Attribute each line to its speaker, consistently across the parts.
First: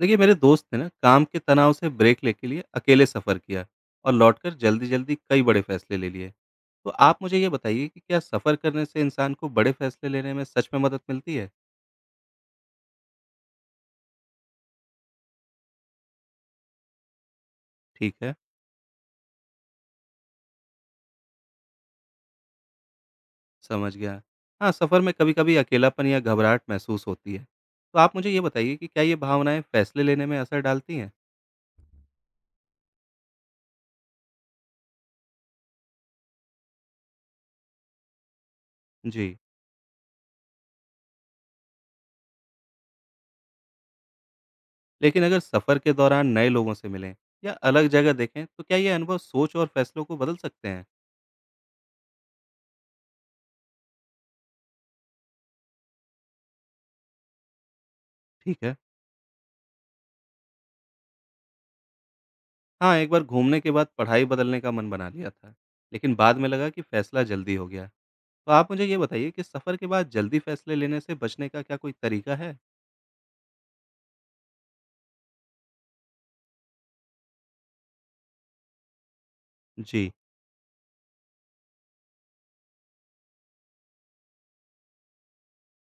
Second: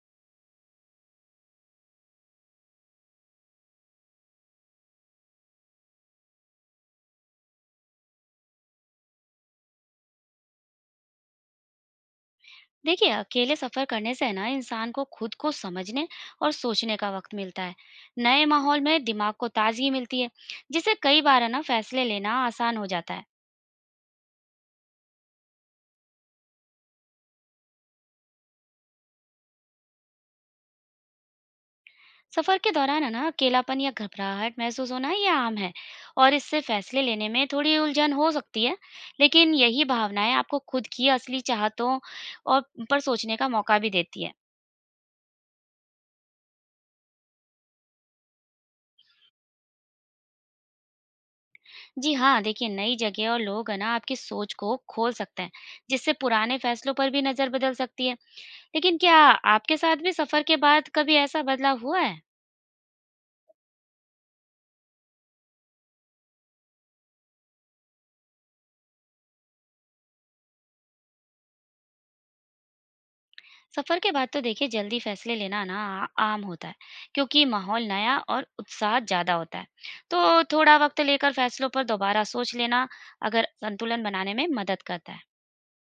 Speaker 1: देखिए मेरे दोस्त ने ना काम के तनाव से ब्रेक ले के लिए अकेले सफर किया और लौटकर जल्दी जल्दी कई बड़े फैसले ले लिए। तो आप मुझे ये बताइए कि क्या सफर करने से इंसान को बड़े फैसले लेने में सच में मदद मिलती है।
Speaker 2: देखिए अकेले सफर करने से है ना इंसान को खुद को समझने और सोचने का वक्त मिलता है।
Speaker 1: ठीक है।
Speaker 2: नए माहौल में दिमाग को ताजगी मिलती है, जिससे कई बार है ना फैसले लेना आसान हो जाता है।
Speaker 1: समझ गया। हाँ सफर में कभी कभी अकेलापन या घबराहट महसूस होती है। तो आप मुझे ये बताइए कि क्या ये भावनाएं फैसले लेने में असर डालती हैं।
Speaker 2: सफर के दौरान है ना अकेलापन या घबराहट महसूस होना ये आम है, और इससे फैसले लेने में थोड़ी उलझन हो सकती है।
Speaker 1: जी।
Speaker 2: लेकिन यही भावनाएं आपको खुद की असली चाहतों और पर सोचने का मौका भी देती है।
Speaker 1: लेकिन अगर सफर के दौरान नए लोगों से मिलें या अलग जगह देखें तो क्या ये अनुभव सोच और फैसलों को बदल सकते हैं।
Speaker 2: जी हाँ, देखिए नई जगह और लोग है ना आपकी सोच को खोल सकते हैं, जिससे पुराने फैसलों पर भी नजर बदल सकती है।
Speaker 1: ठीक है।
Speaker 2: लेकिन क्या आपके साथ भी सफर के बाद कभी ऐसा बदलाव हुआ है?
Speaker 1: हाँ, एक बार घूमने के बाद पढ़ाई बदलने का मन बना लिया था, लेकिन बाद में लगा कि फैसला जल्दी हो गया। तो आप मुझे ये बताइए कि सफ़र के बाद जल्दी फैसले लेने से बचने का क्या कोई तरीका है?
Speaker 2: सफर के बाद तो देखिए जल्दी फैसले लेना ना आम होता है, क्योंकि माहौल नया और उत्साह ज्यादा होता है।
Speaker 1: जी।
Speaker 2: तो थोड़ा वक्त लेकर फैसलों पर दोबारा सोच लेना अगर संतुलन बनाने में मदद करता है।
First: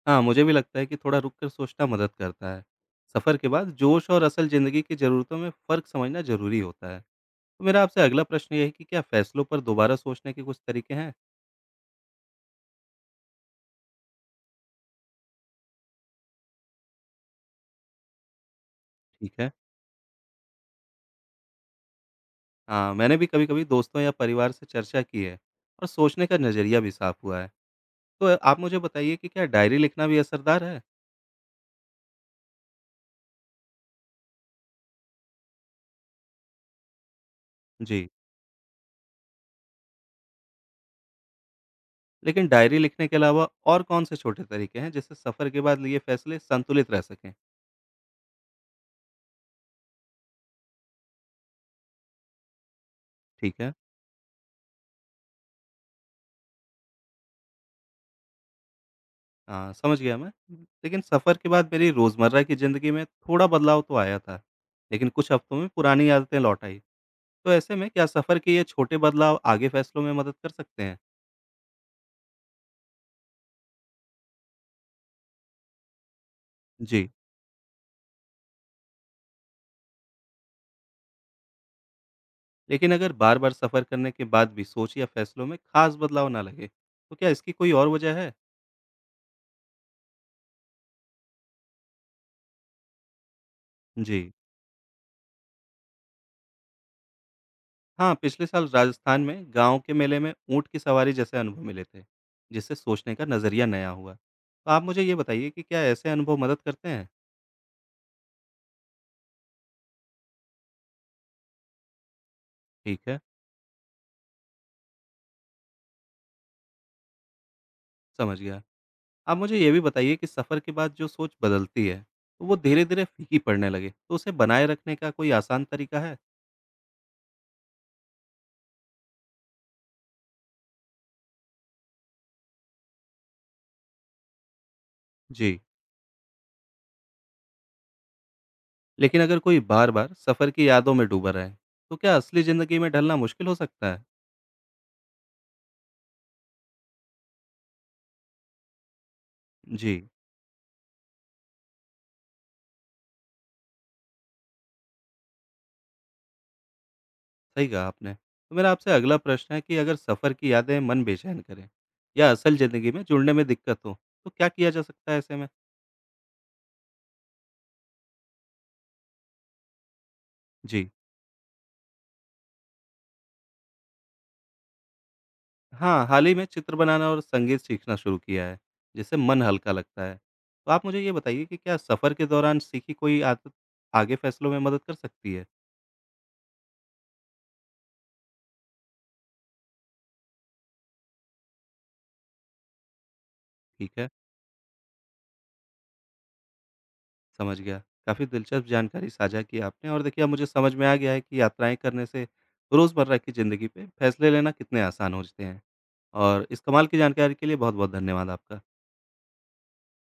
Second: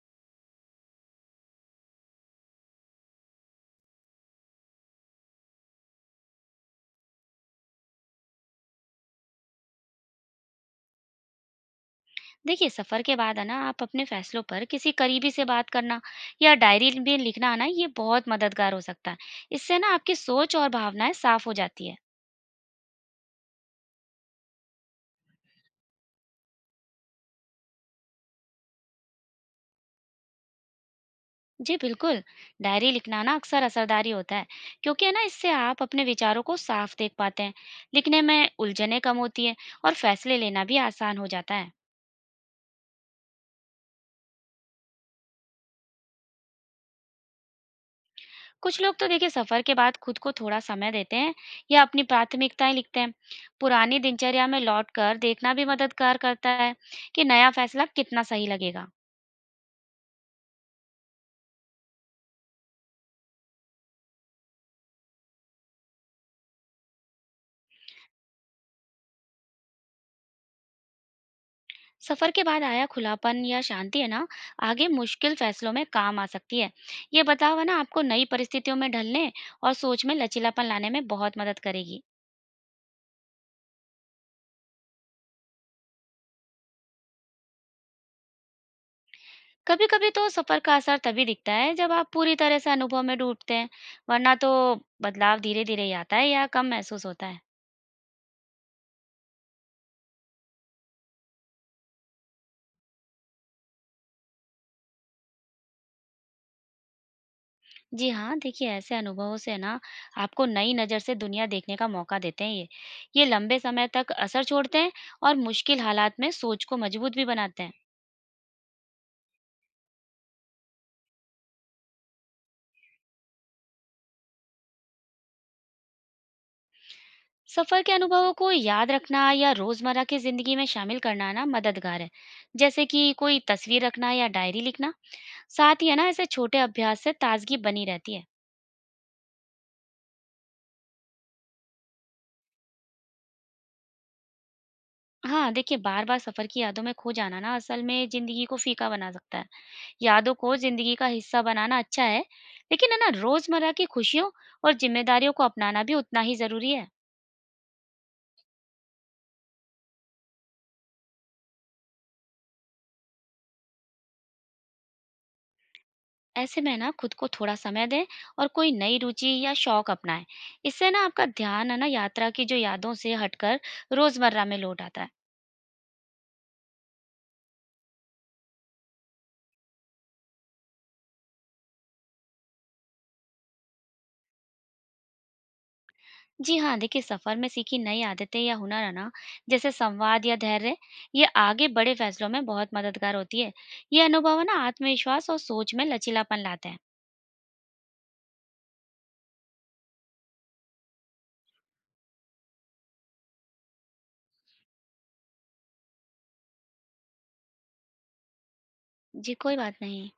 Speaker 1: हाँ, मुझे भी लगता है कि थोड़ा रुक कर सोचना मदद करता है। सफ़र के बाद जोश और असल ज़िंदगी की ज़रूरतों में फ़र्क समझना ज़रूरी होता है। तो मेरा आपसे अगला प्रश्न ये है कि क्या फैसलों पर दोबारा सोचने के कुछ तरीके हैं?
Speaker 2: देखिए सफर के बाद है ना आप अपने फैसलों पर किसी करीबी से बात करना या डायरी में लिखना है ना ये बहुत मददगार हो सकता है।
Speaker 1: ठीक है।
Speaker 2: इससे ना आपकी सोच और भावनाएं साफ हो जाती है।
Speaker 1: हाँ, मैंने भी कभी-कभी दोस्तों या परिवार से चर्चा की है और सोचने का नज़रिया भी साफ़ हुआ है। तो आप मुझे बताइए कि क्या डायरी लिखना भी असरदार है?
Speaker 2: जी बिल्कुल, डायरी लिखना ना अक्सर असरदारी होता है, क्योंकि है ना इससे आप अपने विचारों को साफ देख पाते हैं।
Speaker 1: जी।
Speaker 2: लिखने में उलझनें कम होती हैं और फैसले लेना भी आसान हो जाता है।
Speaker 1: लेकिन डायरी लिखने के अलावा और कौन-से छोटे तरीके हैं जिससे सफ़र के बाद लिए फ़ैसले संतुलित रह सकें?
Speaker 2: कुछ लोग तो देखिए सफर के बाद खुद को थोड़ा समय देते हैं या अपनी प्राथमिकताएं लिखते हैं।
Speaker 1: ठीक है।
Speaker 2: पुरानी दिनचर्या में लौट कर देखना भी मददगार करता है कि नया फैसला कितना सही लगेगा।
Speaker 1: समझ गया मैं। लेकिन सफ़र के बाद मेरी रोज़मर्रा की ज़िंदगी में थोड़ा बदलाव तो आया था, लेकिन कुछ हफ्तों में पुरानी आदतें लौट आई। तो ऐसे में क्या सफ़र के ये छोटे बदलाव आगे फ़ैसलों में मदद कर सकते हैं?
Speaker 2: सफर के बाद आया खुलापन या शांति है ना आगे मुश्किल फैसलों में काम आ सकती है।
Speaker 1: जी।
Speaker 2: ये बताओ है ना आपको नई परिस्थितियों में ढलने और सोच में लचीलापन लाने में बहुत मदद करेगी।
Speaker 1: लेकिन अगर बार-बार सफ़र करने के बाद भी सोच या फ़ैसलों में ख़ास बदलाव ना लगे, तो क्या इसकी कोई और वजह है?
Speaker 2: कभी कभी तो सफर का असर तभी दिखता है जब आप पूरी तरह से अनुभव में डूबते हैं,
Speaker 1: जी।
Speaker 2: वरना तो बदलाव धीरे धीरे ही आता है या कम महसूस होता है।
Speaker 1: हाँ, पिछले साल राजस्थान में गांव के मेले में ऊँट की सवारी जैसे अनुभव मिले थे, जिससे सोचने का नज़रिया नया हुआ। तो आप मुझे ये बताइए कि क्या ऐसे अनुभव मदद करते हैं?
Speaker 2: जी हाँ, देखिए ऐसे अनुभवों से ना आपको नई नज़र से दुनिया देखने का मौका देते हैं
Speaker 1: ठीक है।
Speaker 2: ये लंबे समय तक असर छोड़ते हैं और मुश्किल हालात में सोच को मजबूत भी बनाते हैं।
Speaker 1: समझ गया। आप मुझे ये भी बताइए कि सफ़र के बाद जो सोच बदलती है, तो वो धीरे-धीरे फीकी पड़ने लगे, तो उसे बनाए रखने का कोई आसान तरीका है?
Speaker 2: सफर के अनुभवों को याद रखना या रोजमर्रा की जिंदगी में शामिल करना ना मददगार है, जैसे कि कोई तस्वीर रखना या डायरी लिखना।
Speaker 1: जी।
Speaker 2: साथ ही है ना ऐसे छोटे अभ्यास से ताजगी बनी रहती है।
Speaker 1: लेकिन अगर कोई बार-बार सफ़र की यादों में डूबा रहे, तो क्या असली ज़िंदगी में ढलना मुश्किल हो सकता है?
Speaker 2: हाँ देखिए बार बार सफर की यादों में खो जाना ना असल में जिंदगी को फीका बना सकता है।
Speaker 1: जी।
Speaker 2: यादों को जिंदगी का हिस्सा बनाना अच्छा है, लेकिन है ना रोजमर्रा की खुशियों और जिम्मेदारियों को अपनाना भी उतना ही जरूरी है।
Speaker 1: सही कहा आपने। तो मेरा आपसे अगला प्रश्न है कि अगर सफ़र की यादें मन बेचैन करें या असल ज़िंदगी में जुड़ने में दिक्कत हो, तो क्या किया जा सकता है ऐसे में?
Speaker 2: ऐसे में ना खुद को थोड़ा समय दें और कोई नई रुचि या शौक अपनाएं।
Speaker 1: जी।
Speaker 2: इससे ना आपका ध्यान है ना यात्रा की जो यादों से हटकर रोजमर्रा में लौट आता है।
Speaker 1: हाँ, हाल ही में चित्र बनाना और संगीत सीखना शुरू किया है, जिससे मन हल्का लगता है। तो आप मुझे ये बताइए कि क्या सफ़र के दौरान सीखी कोई आदत आगे फैसलों में मदद कर सकती है?
Speaker 2: जी हाँ, देखिए सफर में सीखी नई आदतें या हुनर है ना जैसे संवाद या धैर्य ये आगे बड़े फैसलों में बहुत मददगार होती है।
Speaker 1: ठीक
Speaker 2: ये
Speaker 1: है।
Speaker 2: अनुभव है ना आत्मविश्वास और सोच में लचीलापन लाते हैं।
Speaker 1: समझ गया। काफ़ी दिलचस्प जानकारी साझा की आपने और देखिए अब मुझे समझ में आ गया है कि यात्राएँ करने से रोज़मर्रा की ज़िंदगी पे फैसले लेना कितने आसान हो जाते हैं। और इस कमाल की जानकारी के लिए बहुत-बहुत धन्यवाद आपका।
Speaker 2: जी कोई बात नहीं।